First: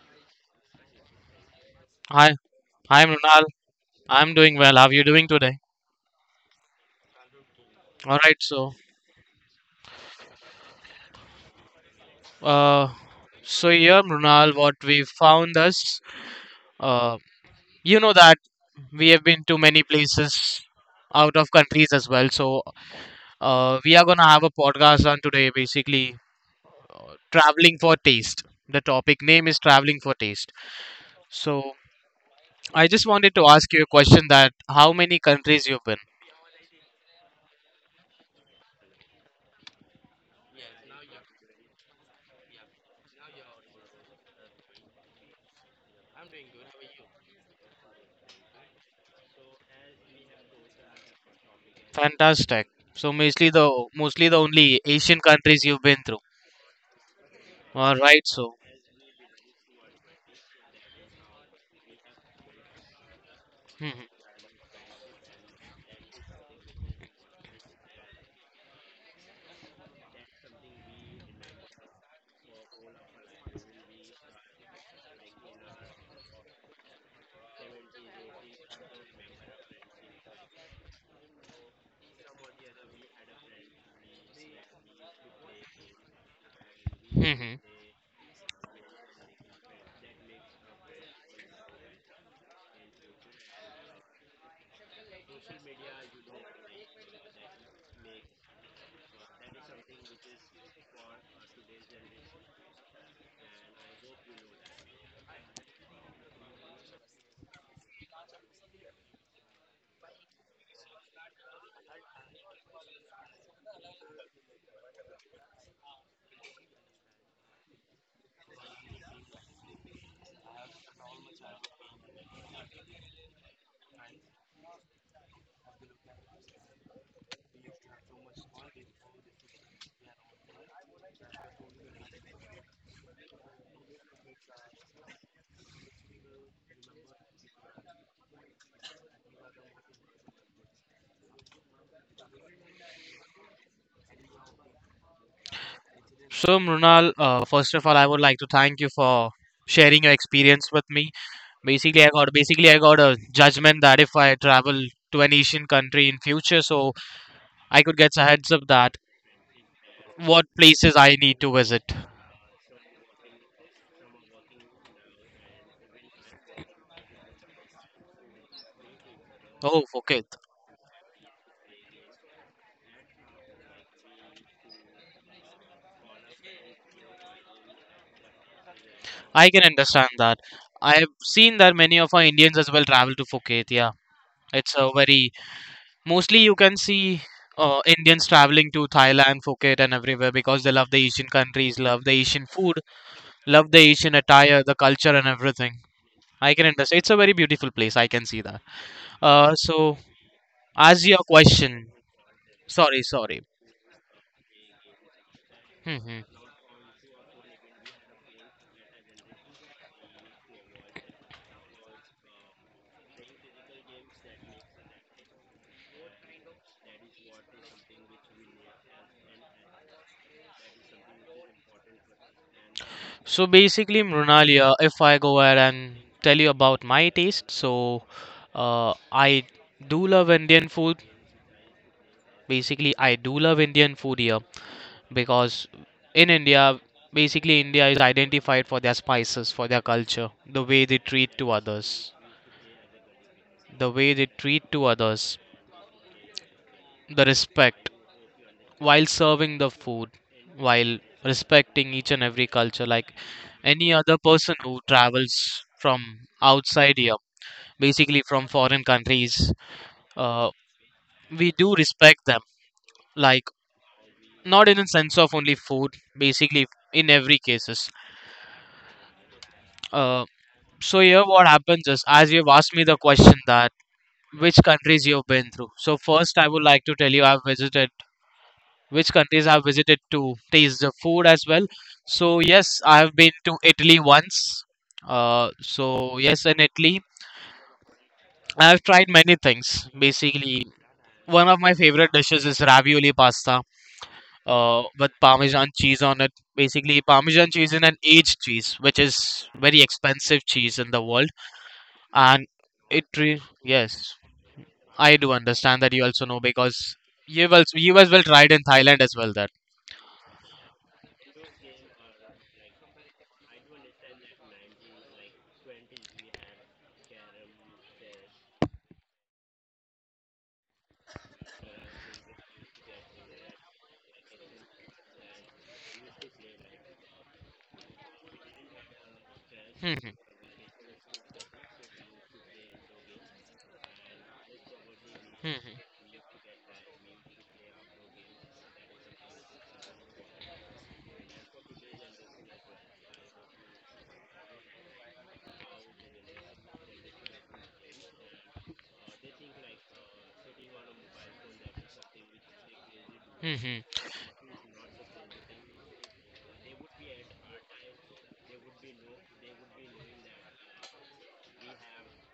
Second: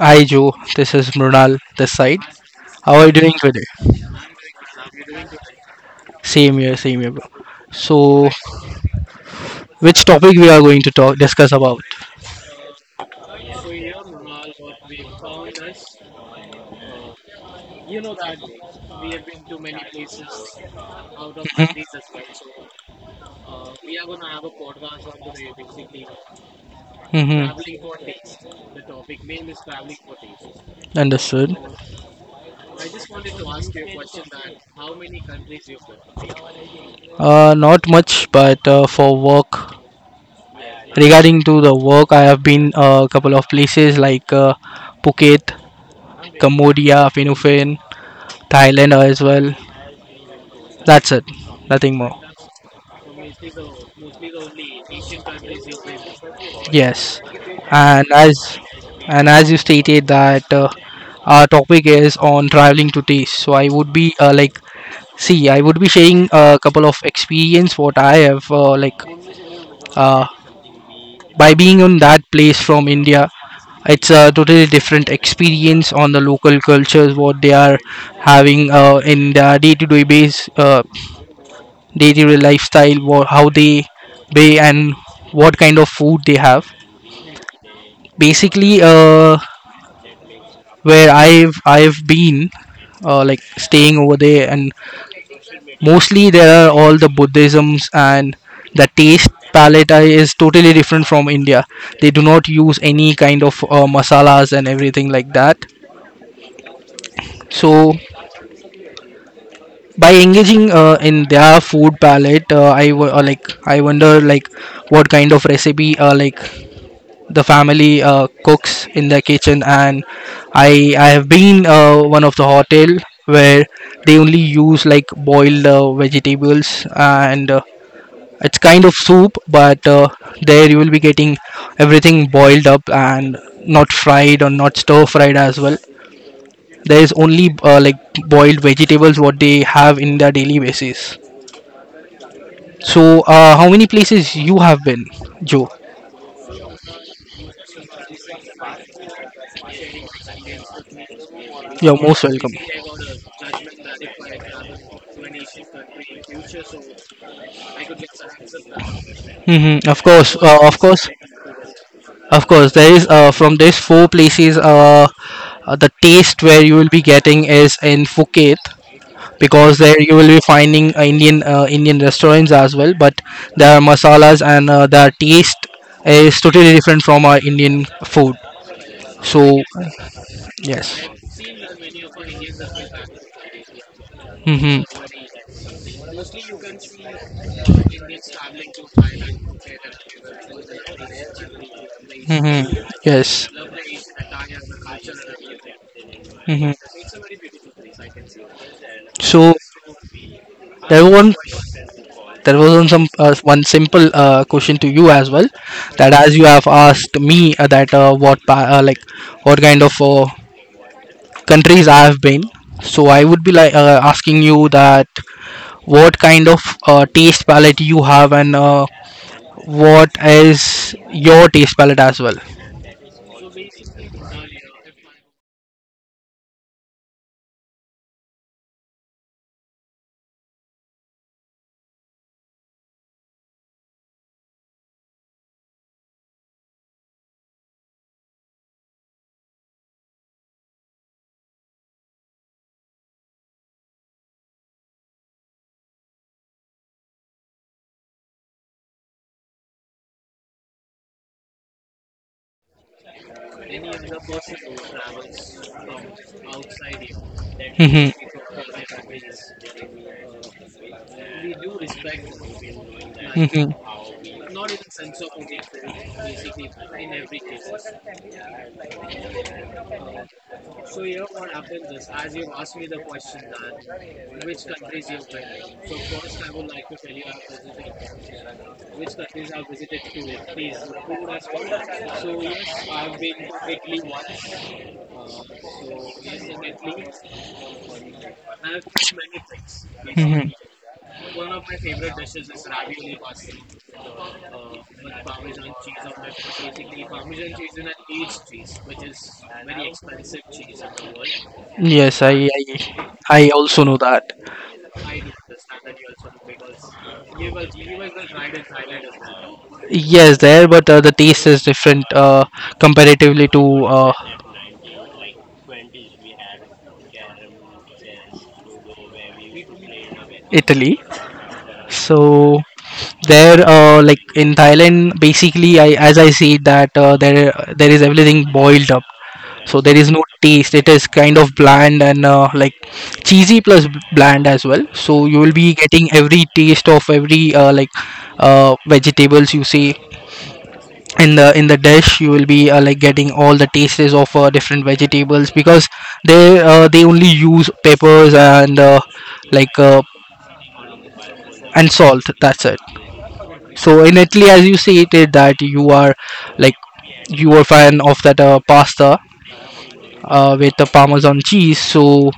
Hi Joe, this is Mrunal this side. Hi, How are you I'm doing Mrunal. today? I'm doing well. How are you doing today? Same here, bro. All So, right. Which topic we are going to talk discuss about? uh, so here, Mrunal, what we found is, uh, you know that we have been to many places out of countries as well. So, we are gonna have a podcast on today, basically Mm-hmm. traveling for taste. The topic name is traveling for taste. Understood. So, I just wanted to ask you a question: that how many countries you've been? Not much, but for work. Regarding to the work, I have been a couple of places like Phuket, Cambodia, Philippines, Thailand as well. That's it. Nothing more. Fantastic. So mostly the only Asian countries you've been through. Yes, All and right. So. As you stated that our topic is on traveling to taste, so I would be hmm see, I would be sharing a couple of experience what I have uh, by being on that place from India. It's a totally different experience on the local cultures what they are having in their day-to-day day-to-day lifestyle, what, how they and what kind of food they have hmm basically where I've been like staying over there, and mostly there are all the Buddhisms and the taste palette is totally different from India. They do not use any kind of masalas and everything like that. So by engaging in their food palette, like I wonder like what kind of recipe like the family cooks in the kitchen, and I have been one of the hotel where they only use like boiled vegetables, and it's kind of soup, but there you will be getting everything boiled up and not fried or not stir fried as well. There is only like boiled vegetables what they have in their daily basis. So how many places you have been, Joe? So Mrunal, first of all, I would like to thank you for sharing your experience with me. You're Basically, I most got welcome. basically I got a judgment that if I travel to an Asian country in future, so I could get a heads up that Hmm. Of course, what of places course. I need to visit. Of course, there is from these four places. The taste where you will be getting is in Phuket, because Oh, there you Phuket. will be finding Indian restaurants as well. But their masalas and their taste is totally different from our Indian food. I So can understand that. yes. I've seen that many of our Indians as well travel to Phuket. Yeah, it's a Mm-hmm. very mostly you can see Indians traveling to Thailand, Phuket, and everywhere because they love the Asian countries, love the Asian food, Mm-hmm. Yes. love the Asian attire, the culture, and everything. I can Mm-hmm. understand. It's a very beautiful place. I can see that. So Uh, so, there as your one question, there was sorry, sorry. one simple question to you as well, hmm that hmm. as you have asked me like what kind of countries I have been. So I would be like asking you that what kind of taste palette you have, and what is your taste palette as well. So basically, Mrunalia, if I go ahead and tell you about my taste, so I do love Indian food. Basically, I do love Indian food here, because in India, basically India is identified for their spices, for their culture, the way they treat to others, the way they treat to others, the respect while serving the food, while respecting each and every culture. Like any other person who travels from outside here, Mhm. basically from foreign countries, uh, we do respect them. Like not in a sense of only food, basically in every cases. Mhm. Uh, So here what happens is, as you've asked me the question that which countries you've been through. So first I would like to tell you I've visited which countries I've visited to taste the food as well. So yes, I've been to Italy once. So yes, in Italy I've tried many things. Basically, one of my favorite dishes is ravioli pasta with Parmesan cheese on it. Basically, Parmesan cheese is an aged cheese, which is very expensive cheese in the world. Yes, and I also know yes, that. I do understand that you also know because you as well tried in Thailand as well that. Yes, there, but the taste is different comparatively to uh, Italy. So there, like in Thailand, basically, I as I see that there is everything boiled up. So there is Mhm, no taste. It is kind of bland, and like cheesy plus bland as well. So you will mhm, be getting every taste of every like vegetables you see in the dish. You will be like getting all the tastes of different vegetables, because they only use peppers and like uh, and salt. That's it. mhm. So in Italy, as you stated that you are like you are fan of that pasta with the parmesan cheese. So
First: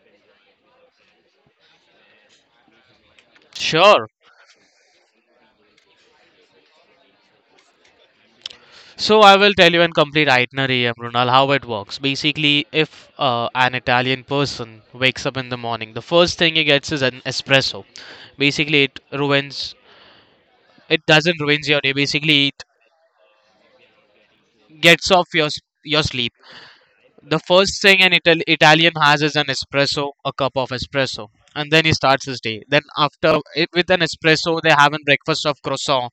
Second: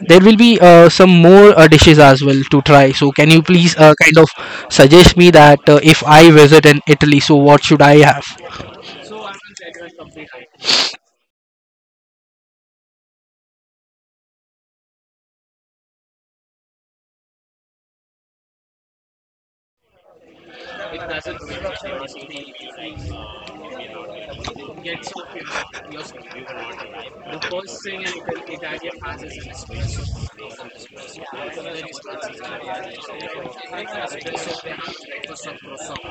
there will be some more dishes as well to try. So can you please Sure. kind of suggest me that if I visit in Italy, so what should I have? So I will tell you in complete itinerary, Runal, how it works. Basically, if an Italian person wakes up in the morning, the first thing he gets is an espresso. Basically, it ruins. It doesn't ruins your day. Basically, it gets off your sleep. The first thing an Italian has is an espresso, a cup of espresso, and then he starts his day. Then with an espresso, they have a breakfast of croissant,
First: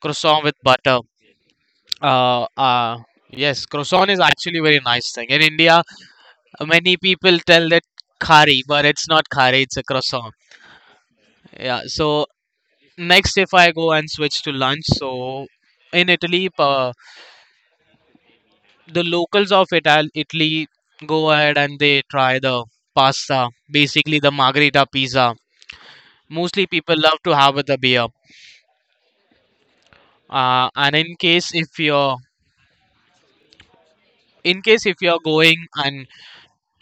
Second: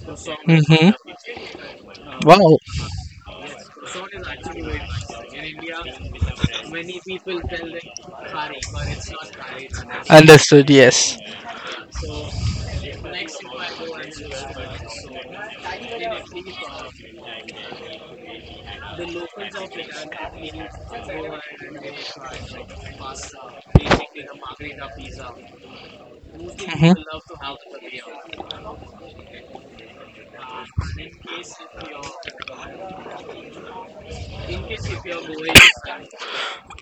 croissant with butter. Uh, Wow. uh, yes, croissant is actually a very nice thing. In India, many people tell that khari, but it's not khari; it's a croissant. Understood. Yes. Yeah. So next, if I go and switch to lunch, so in Italy, pa the locals of Italy go ahead and they try the pasta, basically the margherita pizza. Mostly people love to have with a beer. And in case if you're going and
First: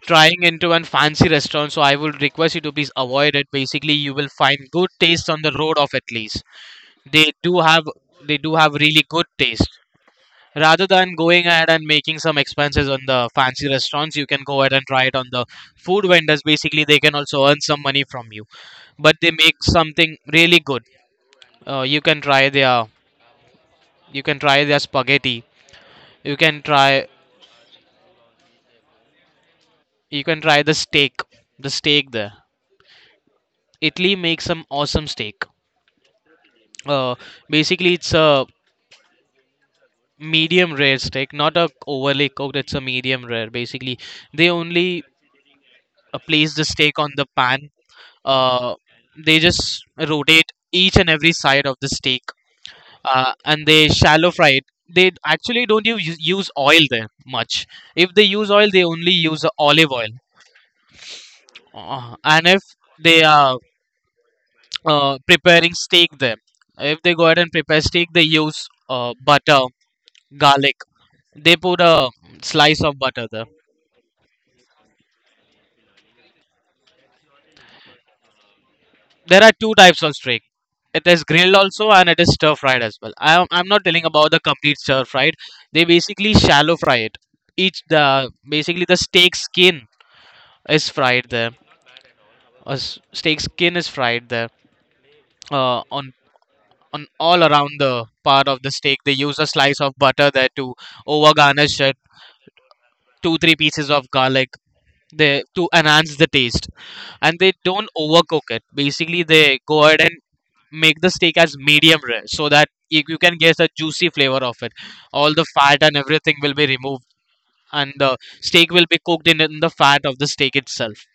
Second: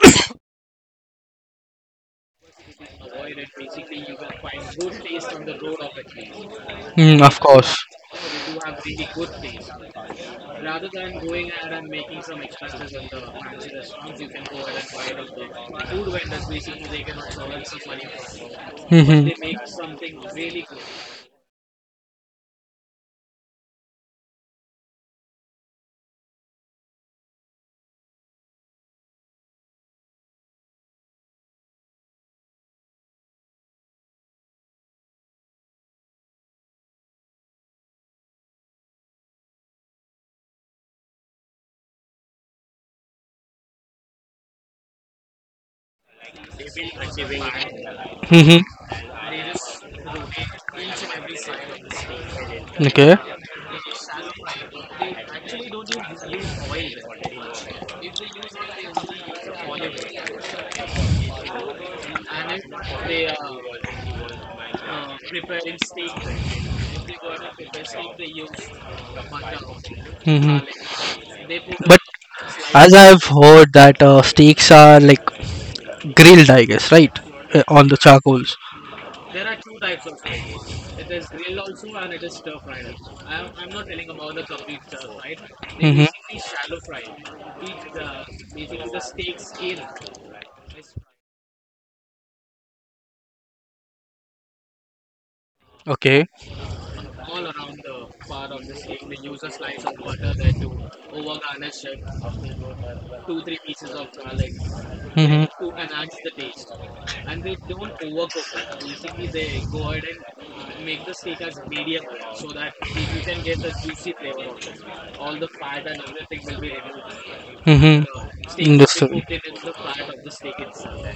trying into a fancy restaurant, so I would request you to please avoid it. Basically, you will find good taste on the road of at least. Mm, They of do course. have But they do have really good taste, rather than going ahead and making some expenses on the fancy restaurants. You can go ahead and try it on the food vendors. Basically, they can also earn some money from you, but they make Mm-hmm. something really good. You can try their spaghetti. You can try you can try the steak there. Italy makes some awesome steak. uh, Basically, it's a medium rare steak, not a overly cooked. It's a medium rare. Basically, they only place the steak on the pan. Mm-hmm. uh, they just rotate each and every side of the steak, Okay. And they shallow fry it. They actually don't use oil there much. If they use oil, they only use olive oil. And if they are preparing steak there, if they go ahead and prepare steak, they use butter, Mm-hmm. garlic. They put But a slice as of I've butter there. heard that steaks are like grilled, I guess, right? On the charcoals. There are two types of steak. Mm-hmm. It is grilled also, and it is stir fried as well. I'm not telling about the complete stir fried. They basically shallow fry it. Each the Basically, the steak skin is fried there. A steak skin is fried there. Uh, on Okay. on all around the part of the steak, they use a slice of butter there to over garnish it. Two three pieces of garlic there to Mm-hmm. enhance the taste, and they don't overcook it. Basically, they go ahead and make the steak as medium rare so that you can get the juicy flavor of it. All the fat and everything will be removed, and Mm-hmm. the steak will be Understood. Mm-hmm. cooked in the fat of the steak itself,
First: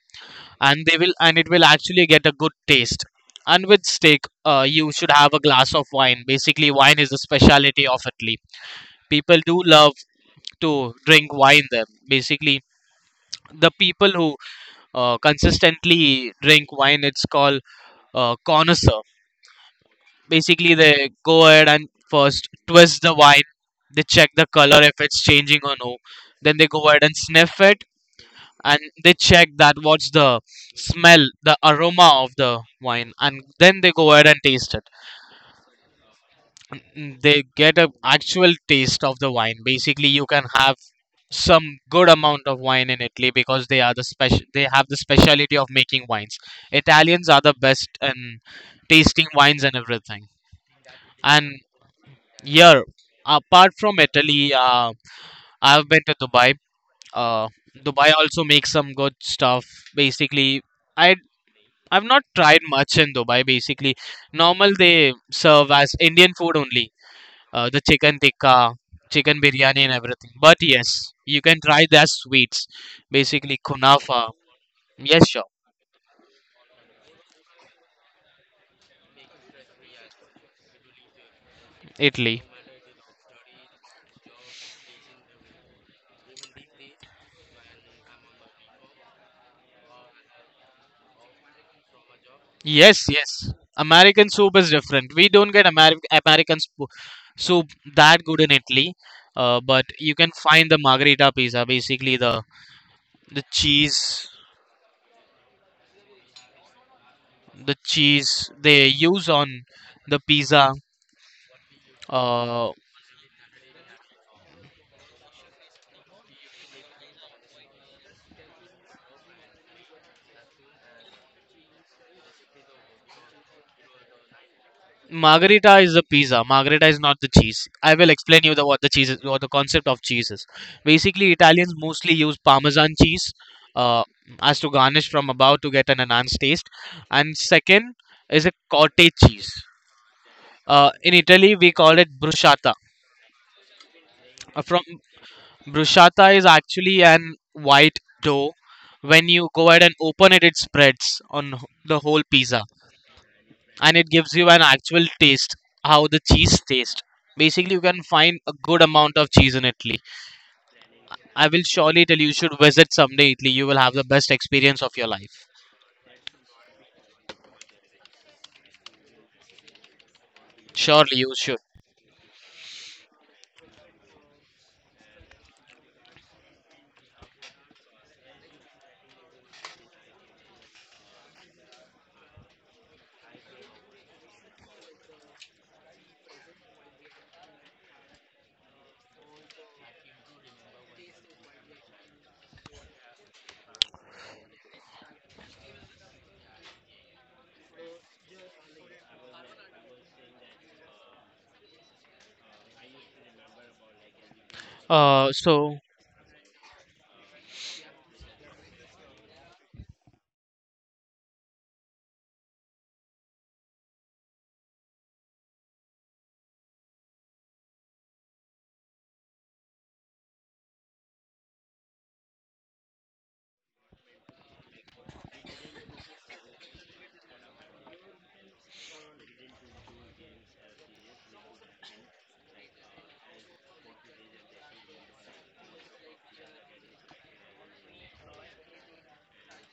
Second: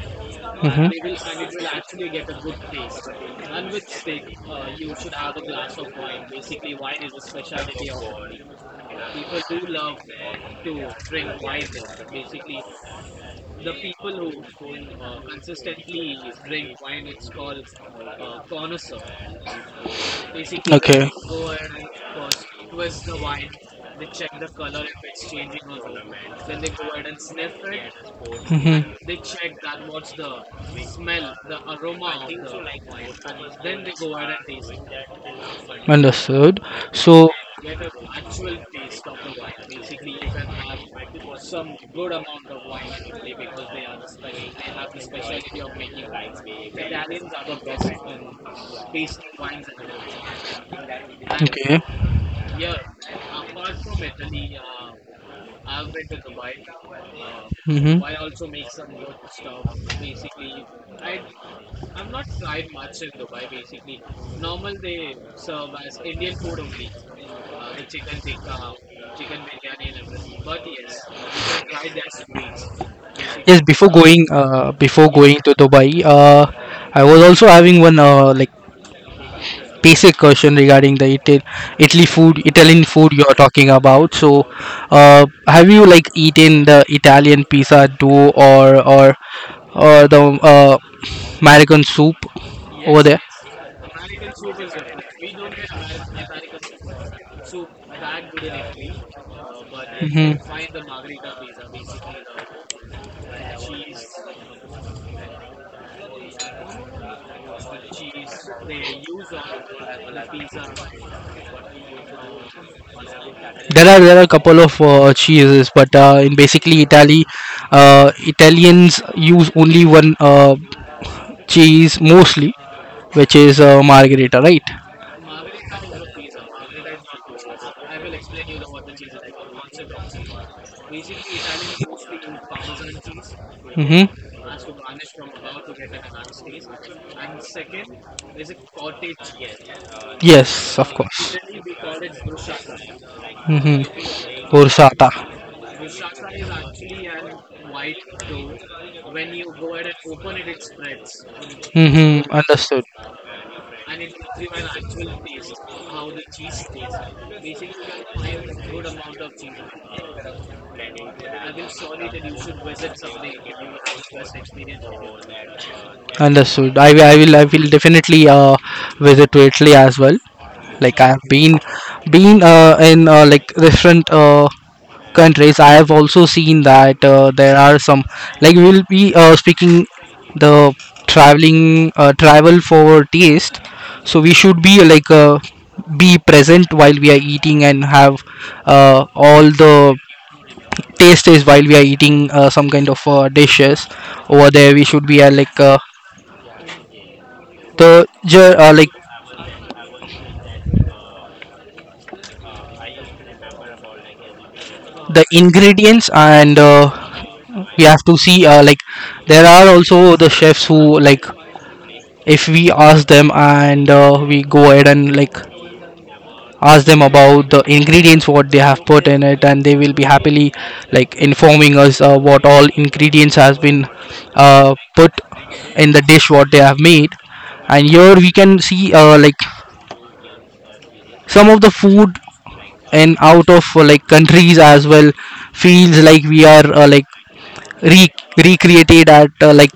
and it will actually get a good taste. And with steak, you should have a glass of wine. Basically, wine is the speciality of Italy. People do love to drink wine there. Basically, the people who consistently drink wine, it's called connoisseur. Basically, they go ahead and first twist the wine. They check the color if it's changing or no. Then they go ahead and sniff it, and Mm-hmm. they check that what's the smell, the aroma of the wine, and then they go ahead and taste it. Understood. So They get a actual taste of the wine. Basically, you can have some good amount of wine in Italy, because they have the speciality of making wines. Italians are the best in tasting wines and everything. And yeah, apart from Italy, I've been to Dubai. Uh, Mm-hmm. Dubai also makes some good stuff. Basically, I I've not tried much in Dubai. Basically, normal they serve as Indian food only. The chicken tikka, chicken biryani, and everything. But yes, you can try their sweets. Yes, Basically, chicken before stuff. kunafa. Going before Yes, going to sure, Dubai, I was also having one like basic question regarding the Italy food, Italy. Italian food you are talking about. So, have you like eaten the Italian pizza dough, or the American soup over Yes, there? yes. American soup is different. We don't get American soup that good in Italy, but you can Hmm. find the margherita pizza, basically the cheese, the cheese, they use on the pizza. Uh, Are there are a couple of cheeses, but in basically Italy, Italians use only one cheese mostly, which is margherita, right? Margherita is the pizza. Margherita is not the cheese. I will explain you the what the cheese is, what the concept of cheese is. Basically, Italians mostly use Parmesan cheese uh, Mm-hmm. as to garnish from above to get an enhanced taste. And second is a cottage cheese. Yes, of In course. Italy, we call it bruschetta. Mm-hmm. From Bursata. Bruschetta is actually an white dough. When you go ahead and open it, it spreads on the whole Mm-hmm. pizza, Understood. and it gives you an actual taste how the cheese tastes. Basically, you can find a good amount of cheese in Italy. I will surely tell you, you should visit someday Italy. You will have the best experience of your life. Understood. I will definitely visit to Italy as well. Like I Surely have you been should. been uh, in like different countries. I have also seen that there are some like we will be speaking the traveling travel for taste. So we should be like be present while we are eating and have all the taste is while we are eating some kind of dishes over there. We should be like the Uh, so, ingredients, and we have to see like there are also the chefs who like if we ask them, and we go ahead and like ask them about the ingredients what they have put in it, and they will be happily like informing us what all ingredients has been put in the dish what they have made. And here we can see like some of the food and out of like countries as well feels like we are re- recreated at like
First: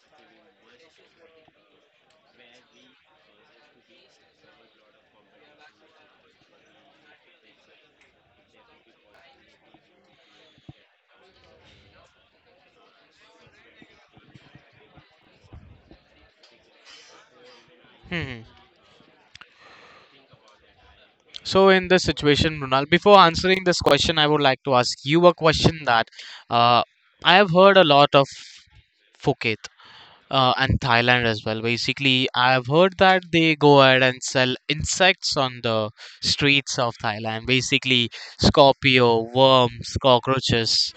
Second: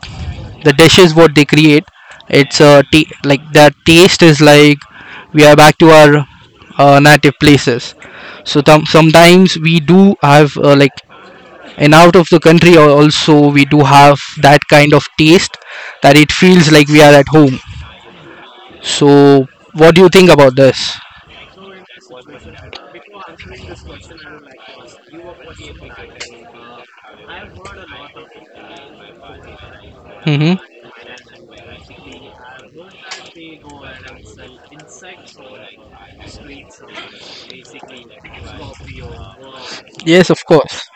the dishes what they create. It's like that taste is like we are back to our native places. So sometimes we do have like and out of the country also we do have that kind of taste, that it feels like we are at home. hmm. hmm. So what do you think about this? So in this situation, Brunal, before answering this question, I would like to ask you a question that uh, I have heard a lot of Phuket, Hmm. and Thailand as well. Basically, I've heard that they go ahead and sell insects on the streets of Thailand. Basically, scorpio, worms, Yes, of course. cockroaches,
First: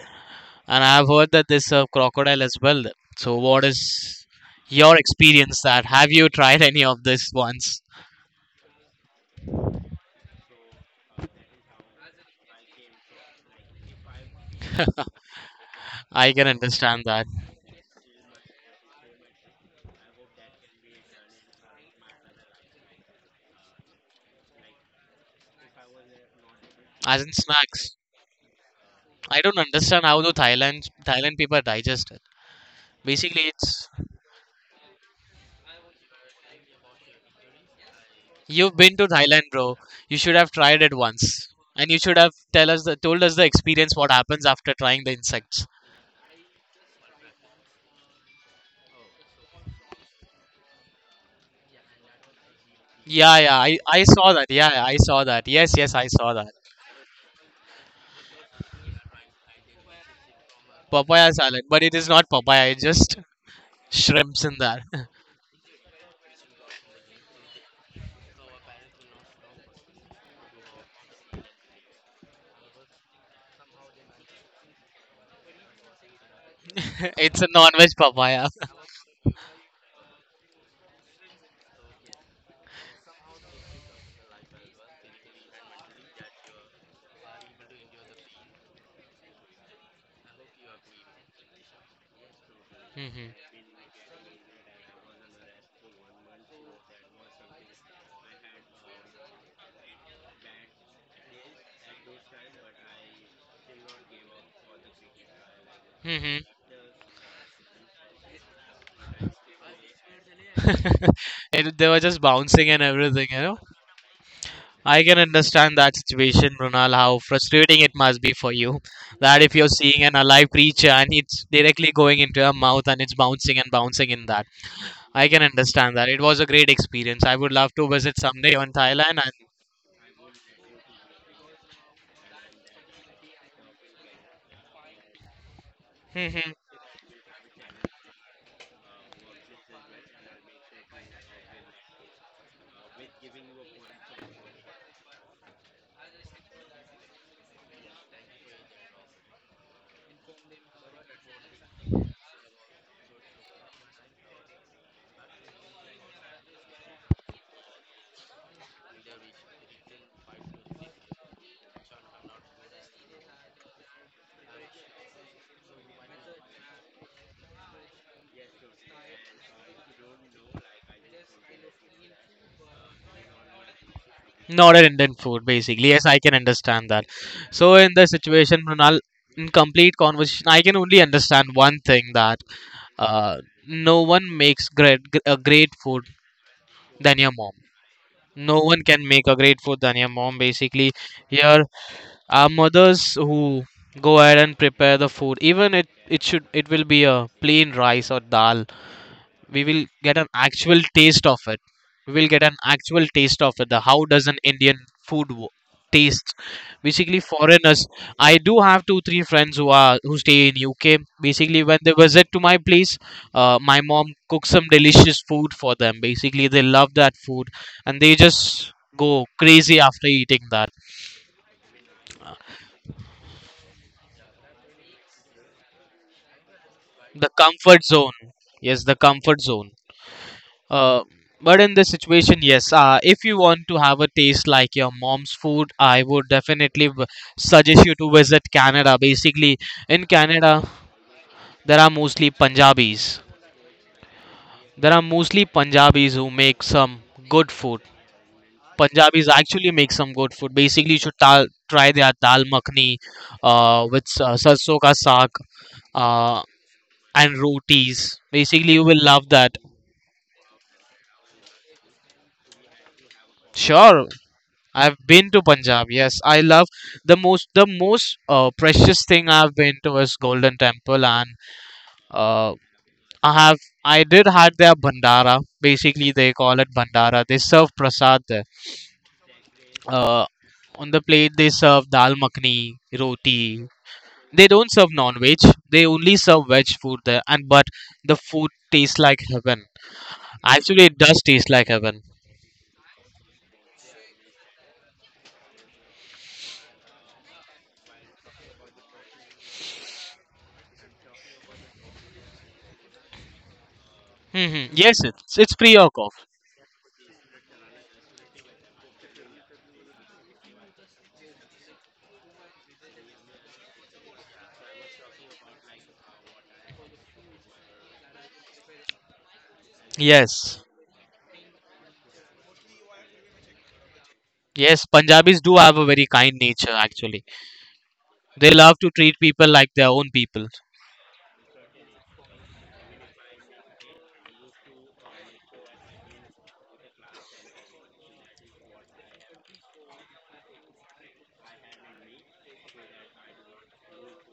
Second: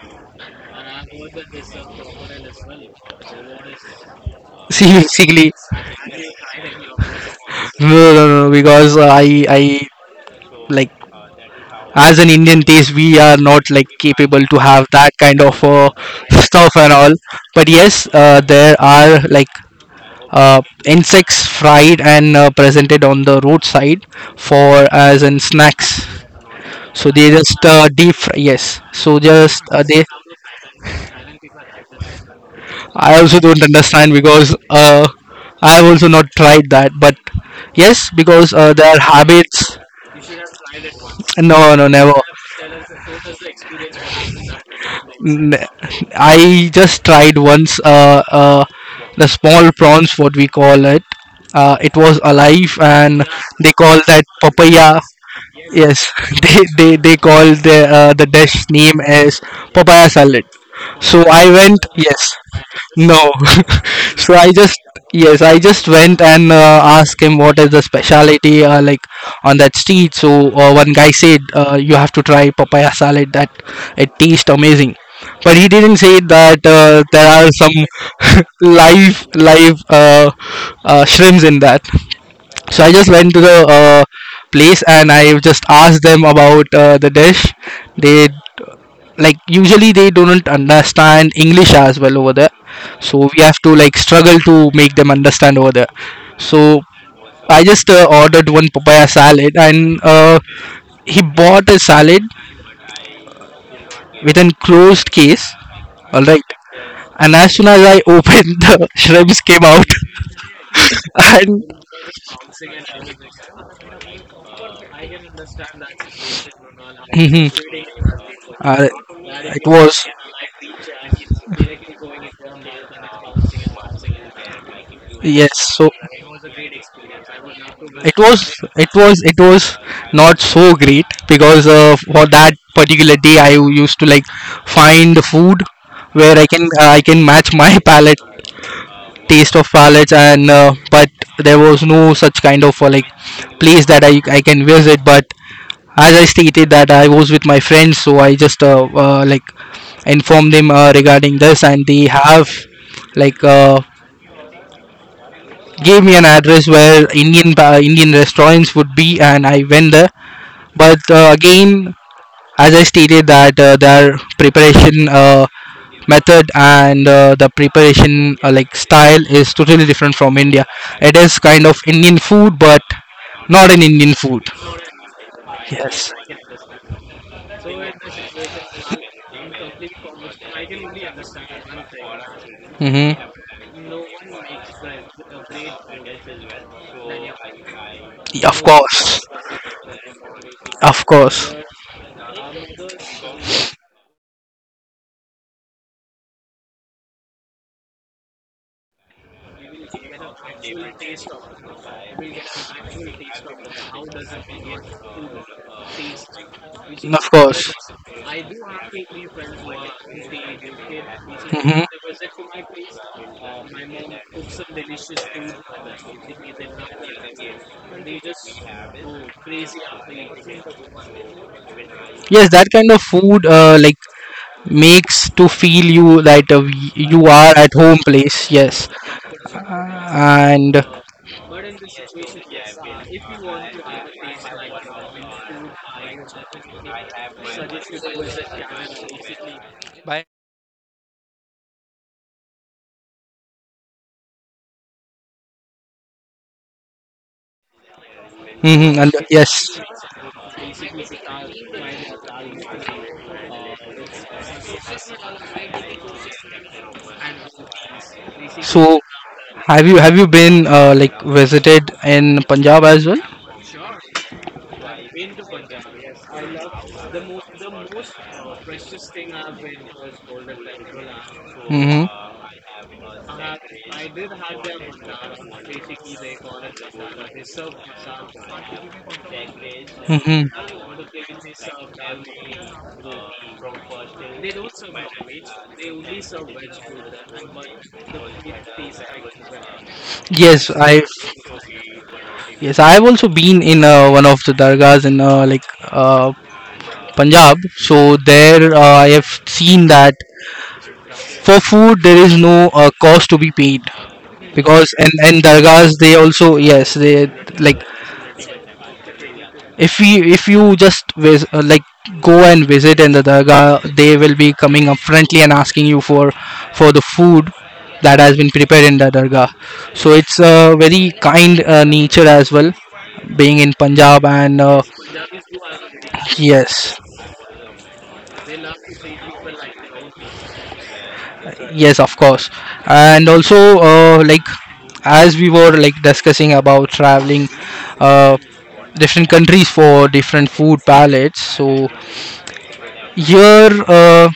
and I've heard that they serve crocodile as well. So, what is See, your basically experience? That have you tried any of these ones? no, because I like as an Indian taste, we are not like capable to have that kind of I can stuff and understand all. that. But yes, there are like insects fried and presented on the roadside for as in snacks. So As they in just snacks, deep fry. Yes. So I don't just they. understand how do Thailand people digest it. I also Basically, don't it's understand because I have also not tried that. But yes, because You've been their to Thailand, habits. bro. You should have tried it once, No, no, and you never. should have told us the experience what happens after trying the N- insects. I just tried once the small prawns, what we call it. It was alive, and Yeah, yeah, they I, call I that saw that. Yeah, yeah, I papaya. saw that. Yes, yes, I Yes, saw that. They call the dish name as papaya salad. So Papaya I salad, went. but it is not Yes, papaya. It's just no. So shrimps I in just there. yes, I just went and asked him what is the specialty like on that street. So one guy said you have to try papaya salad, that it tastes amazing. But he didn't say that there It's are a some non-veg papaya. live shrimps in that. So I just went to the place and I just asked them about the dish. They like usually they don't understand English as well over there, so Hmm. we have to like struggle to make them understand over there. So I just ordered one papaya salad, and he bought a salad with an closed case, all Hmm. right. And as soon as I opened the shrimps came out. And They were just bouncing and everything. I can understand that situation, Runal, how Mhm. frustrating it must be for you. Uh, That if it you're you was. seeing See an alive creature and it's directly going into your mouth and it's bouncing and bouncing in that. air. I can Yes. Sick. So understand that. It was a great experience. I would visit. Was. love to Again. visit someday on It was. Thailand and It was not so great, because for that particular day, I used to like find food where I Mhm. can I can match my palate taste of palates, and but there was no such kind of like place that I can visit, but as I stated that I was with my friends, so I just like informed them regarding this, and they have like gave me an address where Indian restaurants would be, and I went there. But again, as I stated that their preparation method and the preparation like style is totally different from India. It is kind of Indian food, but not an Indian food. Not an Indian food, basically. Yes, Yes. I can understand that. So, in the situation, Runal, in complete conversation, I can only understand one thing: that Mm-hmm. uh, no one makes a great food than your mom. Of No one can course. make a great food than your mom, basically. Of course. Here are mothers who go ahead and prepare the food. Even it should it will be a plain rice or dal. We will get an actual taste of it. We will get an actual taste of it The how does an Indian food taste. Basically foreigners, I do have two three friends who stay in UK. Basically when they visit to my place, my mom cooks some delicious food for them. Basically they love that food, and they just go crazy after eating that. Yes, that kind of food like makes to feel you that you The are at comfort home zone. place. Yes, Yes, the comfort zone. and. Uh, but in this situation, yes, if you want to have a taste like your mom's food, I would definitely suggest you to visit Canada. Basically, in Canada, there are mostly Punjabis. There are mostly Punjabis who make some good food. Mm-hmm. And, Punjabis actually yes. make some good food. Basically, you should try their dal makhni, with sarson ka saag, uh, and rotis. Basically, you So will love that. Have you been like visited in Punjab as well? Sure, I've been to Punjab. Yes, I love the most precious thing I've been to is Golden Temple, and uh, I have I did had their bandara. Basically, they call it bandara. They serve prasad there. Uh, Mm-hmm. on the plate, they serve dal makhni, roti. They don't serve non-veg. They only serve veg food there, and but the food tastes like heaven. Yes, Actually, it I does taste like heaven. Yes, I have also been in one of the dargahs in Punjab. So there, I have seen that for food there is no cost to be paid, Hmm. because Yes, and it's dargahs pre-Yakov. they also yes they like if we if you just vis- like go and visit in the dargah, they will be coming up friendly and asking you for the food that has been prepared in the dargah. So it's Yes. a very kind nature as well, being in Punjab, and Yes, Punjabis do have a very kind nature yes. actually. They love to treat people like their own people. Yes, of course. And also, like as we were like discussing about traveling uh, different countries for different food palettes, so here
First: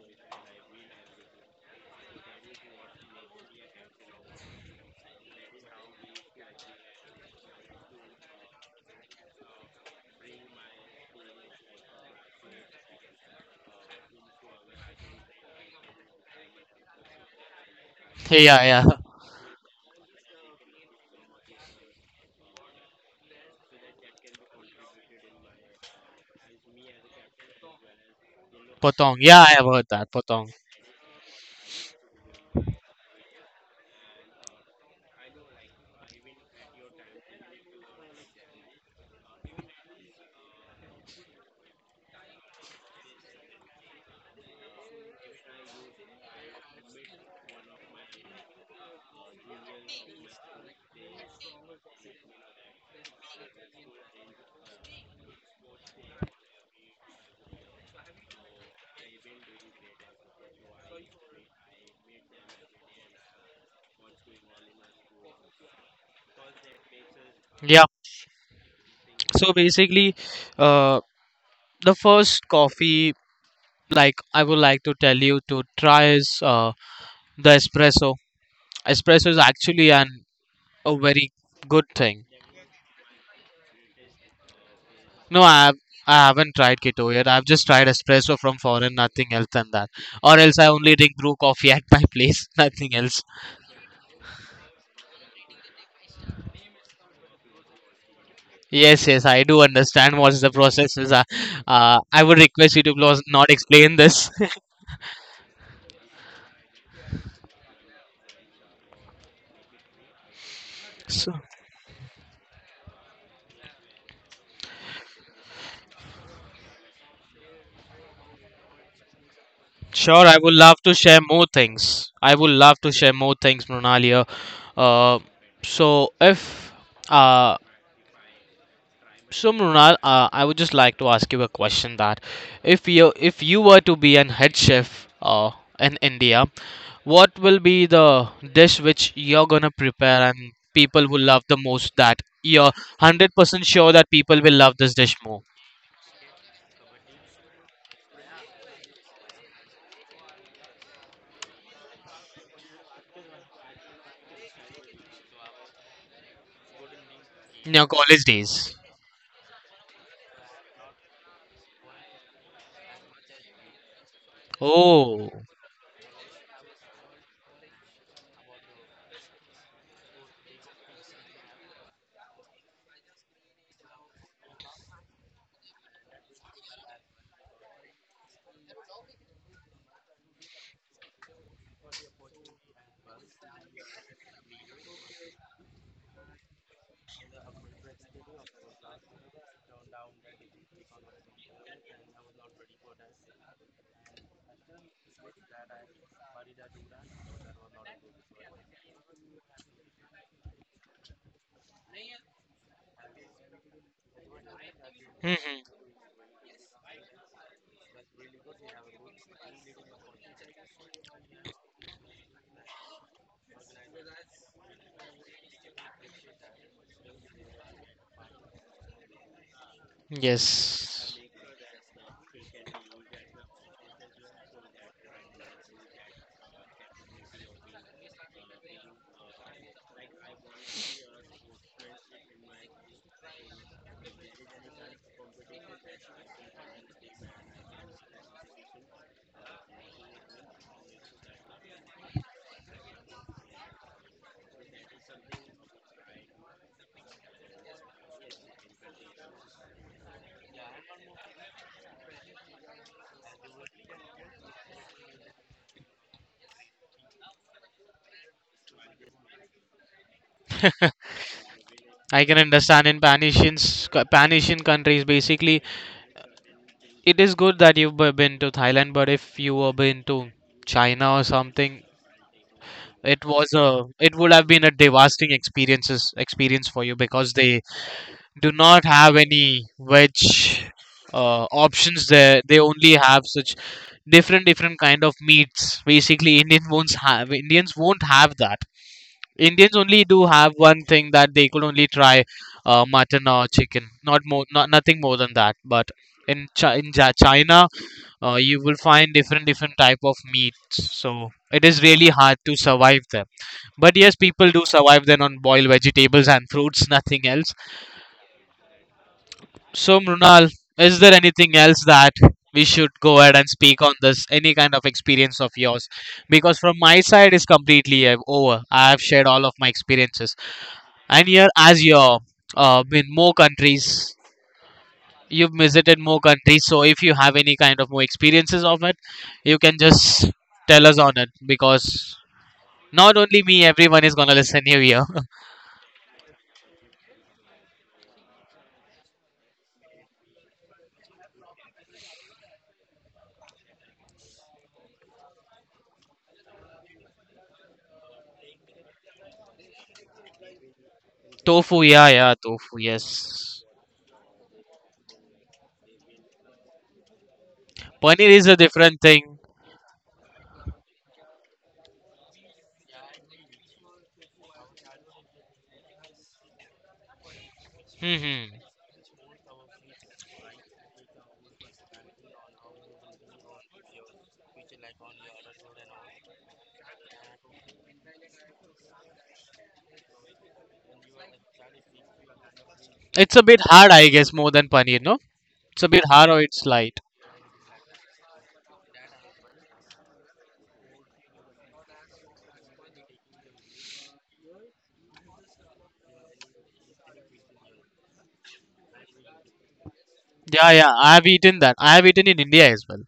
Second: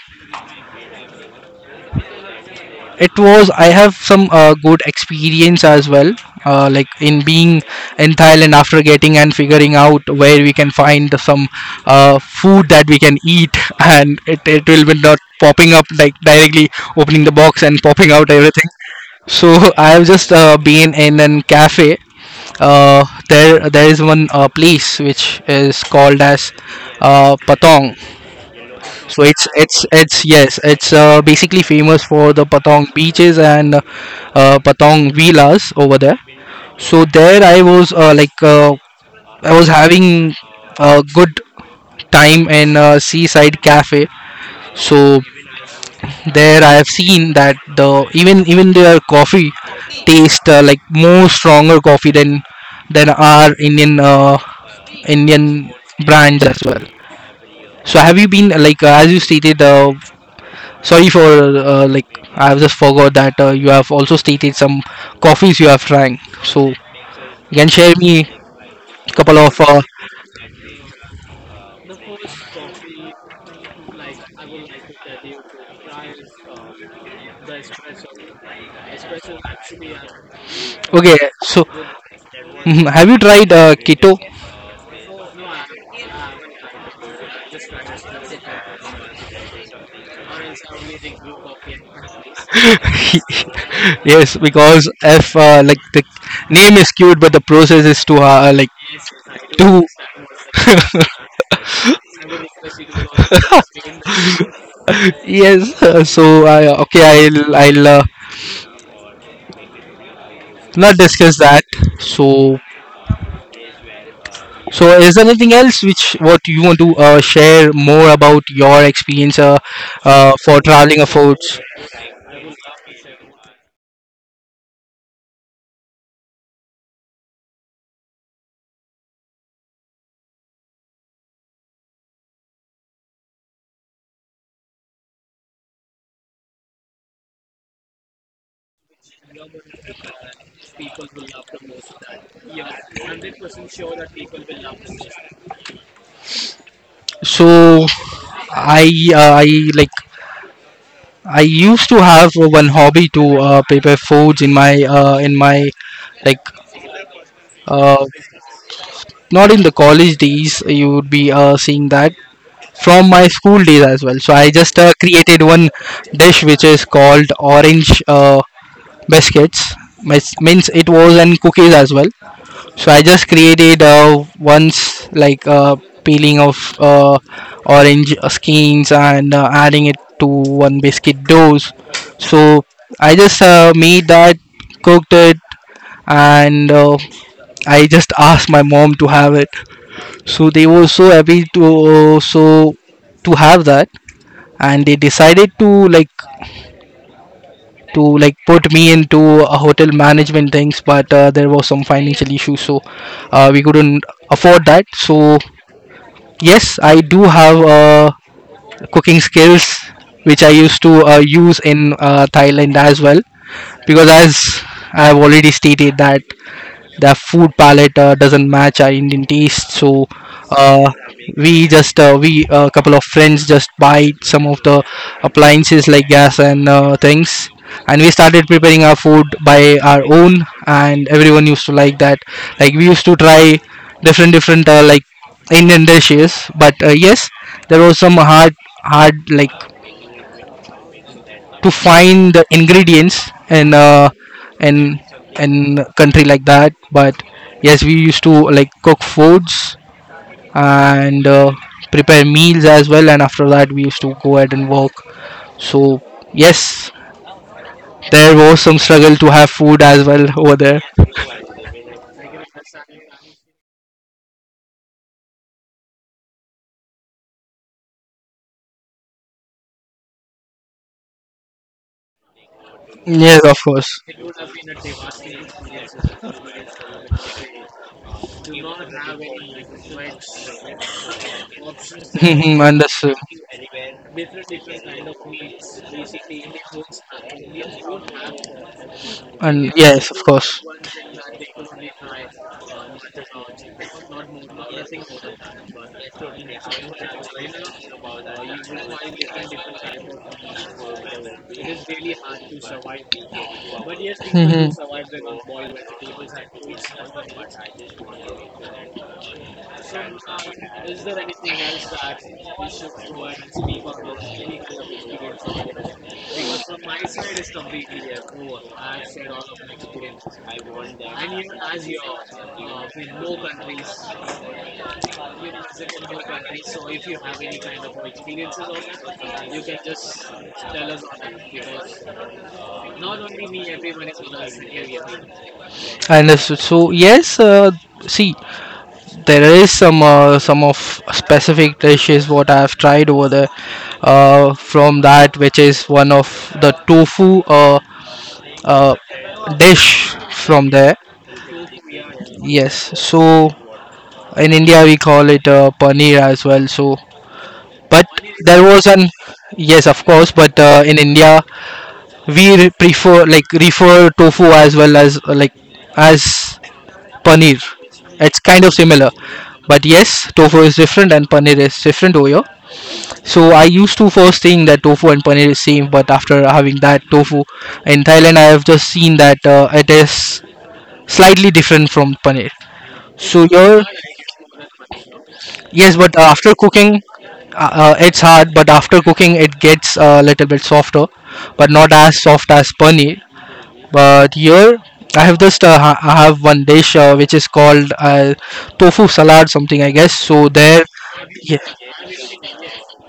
it was. I have some good experience as well, like in being in Thailand after getting and figuring out where we can find some food that we can eat, and it will be not popping up like directly opening the box and popping out Yeah, everything. yeah. So I have just been in an cafe. There is one place which is called as Patong. Potong. So Yeah, it's I have heard it's that. it's Potong. yes, it's basically famous for the Patong beaches and Patong villas over there. So there I was I was having a good time in a seaside cafe. So there I have seen that the even their coffee taste like more stronger coffee than our Indian indian brands as well. So have you been as you stated, sorry for uh, like I have just forgot that you have also stated some coffees you have trying, so you can Yeah. share me a couple of So basically, uh, the first coffee like I would like to tell you to try is the espresso. Espresso is actually an a okay, very so good thing. mhm, have you tried keto? No, I haven't tried keto yet. I've just tried espresso from foreign, nothing else than that. Or else I only drink brew coffee at my place, nothing else. Yes, because if like the name is cute but the process is too hard, like Yes, yes, I do two. understand what is the process is. I would request you to please not explain this. Yes. So I okay I'll not So, discuss that. So so is there anything else which what you want to share more about your experience, sure, I would for love to traveling share more affords. things. I would love to share more things, Monalia. Uh, so if uh, So, Mrunal, I would just like to ask you a question that if you were to be an head chef, in India, what will be the dish which you're gonna prepare and people will love the most, that you're 100% sure that people will love this dish more So i uh, i like I used to have one hobby to prepare foods in my uh, in my like in your uh, college days? not in the college days, you would be seeing that from my school days as well. So I just Oh, created one dish which is called orange biscuits. Means it was in cookies as well. So I just created once, like, peeling of orange skins and adding it to one biscuit dough. So I just made that, cooked it, and I just asked my mom to have it. So they were so happy to uh, so to have that, and they decided to like put me into a hotel management things, but there was some financial issues, so we couldn't afford that. So hmm, yes, I do have cooking skills which I used to use in Thailand as well, because as I've already stated that the food palette doesn't match our Indian taste. So uh, yes. we just we a couple of friends just buy some of the appliances like gas and things, and we started preparing our food by our own. And everyone used to like that. Like we used to try different different like Indian dishes, but yes, there was some hard like to find the ingredients in in in country like that, but yes, we used to like cook foods and prepare meals as well, and after that we used to go ahead and work. So yes, there was some struggle to have food as well over there. I can understand. In Pan Asian, Pan Asian countries, basically, it is good that you've been to Thailand, but if you were been to China or something, Yes, of course. it would have been a devastating experience for you, because they do not have any veg options there. They Mhm, only understood. have such different different kind of meats. Basically Indians won't have that. And Indians only yes, of do have course. one thing that they could only try, mutton or chicken, not, nothing more than that. But in, Chi in Ja- China, you will find different different type of meats, so it is really hard to survive there. But yes, people do survive then on Mhm. boiled vegetables and fruits, nothing else. So, Mrunal, is there anything else that we should go ahead and speak on this? Any kind of experience of yours? Because from my side, it's completely over. I have shared all of my experiences. And here, as you're in more countries, you've visited more countries. So, if you have any kind of more experiences of it, you can just tell us on it, because not only me, everyone is gonna listen you here. I understood. So yes, see, there is some of specific dishes what I have tried over there. From that, which is one of the tofu uh, dish from there. Tofu, yeah, yeah, tofu, Yes. yes. So in India we call it paneer as well. So, but Paneer is a there was different an thing. yes, of course. But in India we re- prefer like refer tofu as well as as paneer. It's Hmm. kind of similar. But yes, tofu is different and paneer is different over here. So I used to first think that tofu and paneer is same, but after having that tofu in Thailand, I have just seen that it is slightly different from paneer. It's a So bit your hard, I guess, more than paneer, no? It's a yes, bit but hard or after it's light. cooking, it's hard. But after cooking, it gets a little bit softer, but not as soft as paneer. But here, I have just I have one dish which is called tofu salad, something, I guess. So Yeah, there, yeah, I've yeah, eaten that. I have eaten in India as well.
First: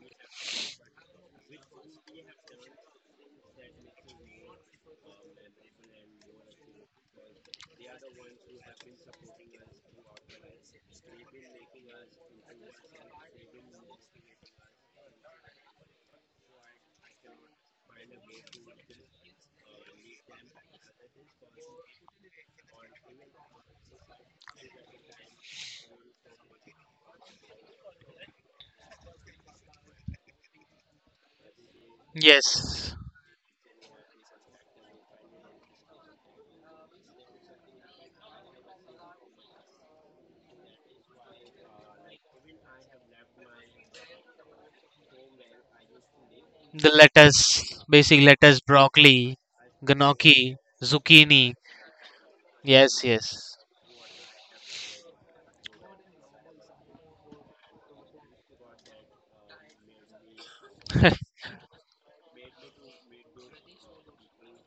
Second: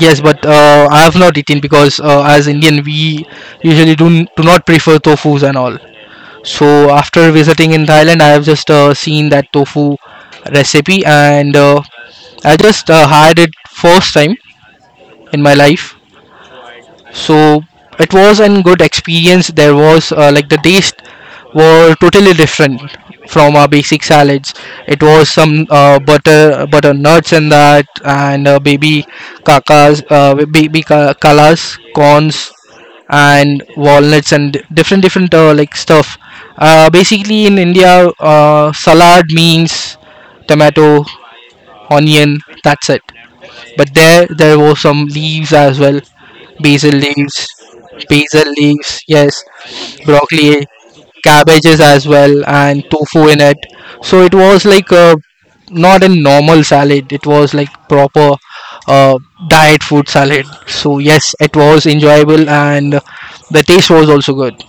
yes, but I have not eaten because as Indian we usually do not prefer tofus and all. So after visiting in Thailand, I have just seen that tofu recipe and I just had it first time in my life. So it was a good experience. There was like the taste were totally different from our basic salads. It was some butter nuts and that, and baby kakas, baby kalas corns Yes. and walnuts and different different like stuff. Basically in India, salad means tomato, onion, that's it. But there were some leaves as well, basil The leaves, lettuce, basic basil lettuce, leaves. broccoli, Yes, gnocchi, broccoli, zucchini. cabbages as well, and Yes, tofu in it. yes. So it was like a not a normal salad. It was like proper uh, diet food salad. So yes, it was enjoyable, and the taste was also good.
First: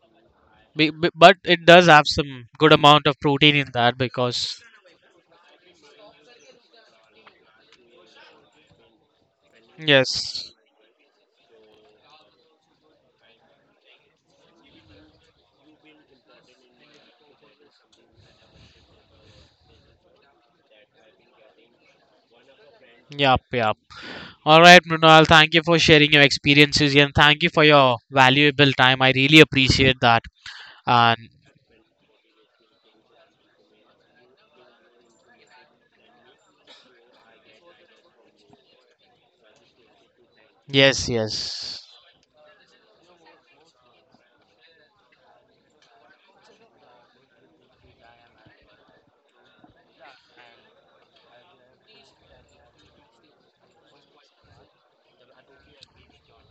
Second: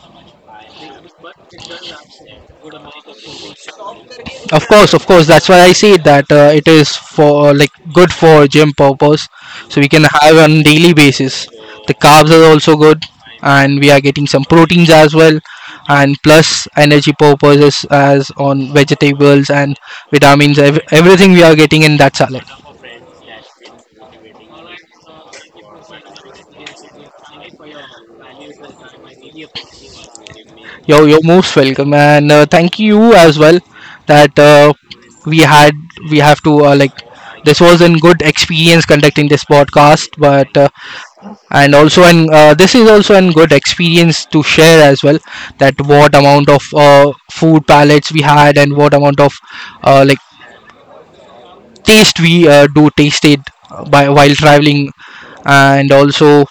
But it does have some good amount of protein in that, because, Of course, of course. That's why I say that it is for like good for gym purpose. So we can have yes. on daily basis. The carbs are also good, and we are getting some proteins as well, and plus energy purposes as on vegetables and vitamins. Everything we are getting in that salad. Yep, yep. All right, Mrinal, thank you for sharing your experiences and thank you for your valuable time. I really appreciate that. You're, And you're most welcome, and thank you as well that we had we have to this was a good experience conducting this podcast, but yes, and yes, also and this is also an good experience to share as well, that what amount of food palettes we had, and what amount of uh, like taste we do tasted by while traveling, and also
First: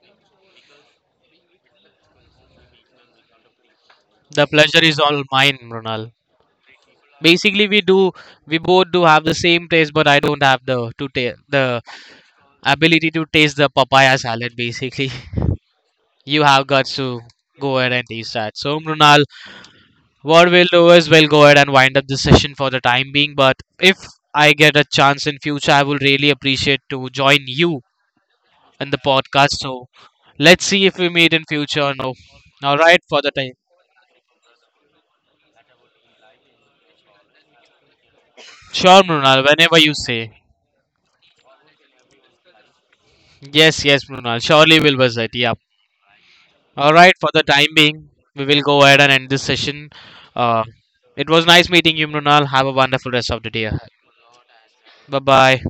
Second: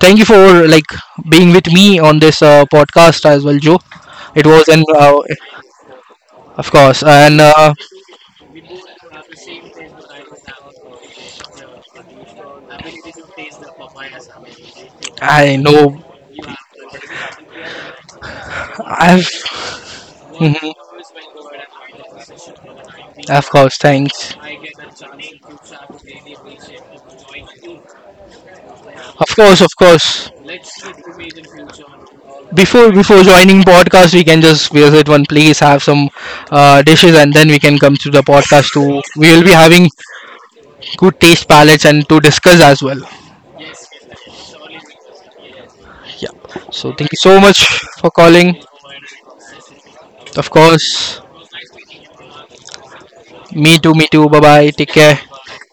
thank you for like being with me on this podcast as well, joe. It the was an pleasure is all mine, Mrinal. of course, and Basically, we both do have the same taste, but I don't have the ability to taste the papaya salad. Basically, I know, you have got to go ahead and taste that. So, Mrinal, I've what we'll mhm, do is we'll go ahead and wind up this session for the time being. of course, But if thanks, I get a chance in future, I will really appreciate to join you in the of podcast. course, of So course. let's see if we meet in future or no. All before right, before for the time. joining podcast, we can just visit one place, have some dishes, and then we can come to the podcast to Sure, we will Mrunal, be whenever having you say. good taste palettes and to discuss as well. Yes, yes, Mrunal. Surely we'll visit. Yeah. Yeah, so All thank right, you for so the much time for being, we calling, will go ahead and end this session. of Uh, course. it was nice meeting you, Mrunal. Have a wonderful rest of the day. Me Ahead. too, me too, bye bye, take care. Bye bye.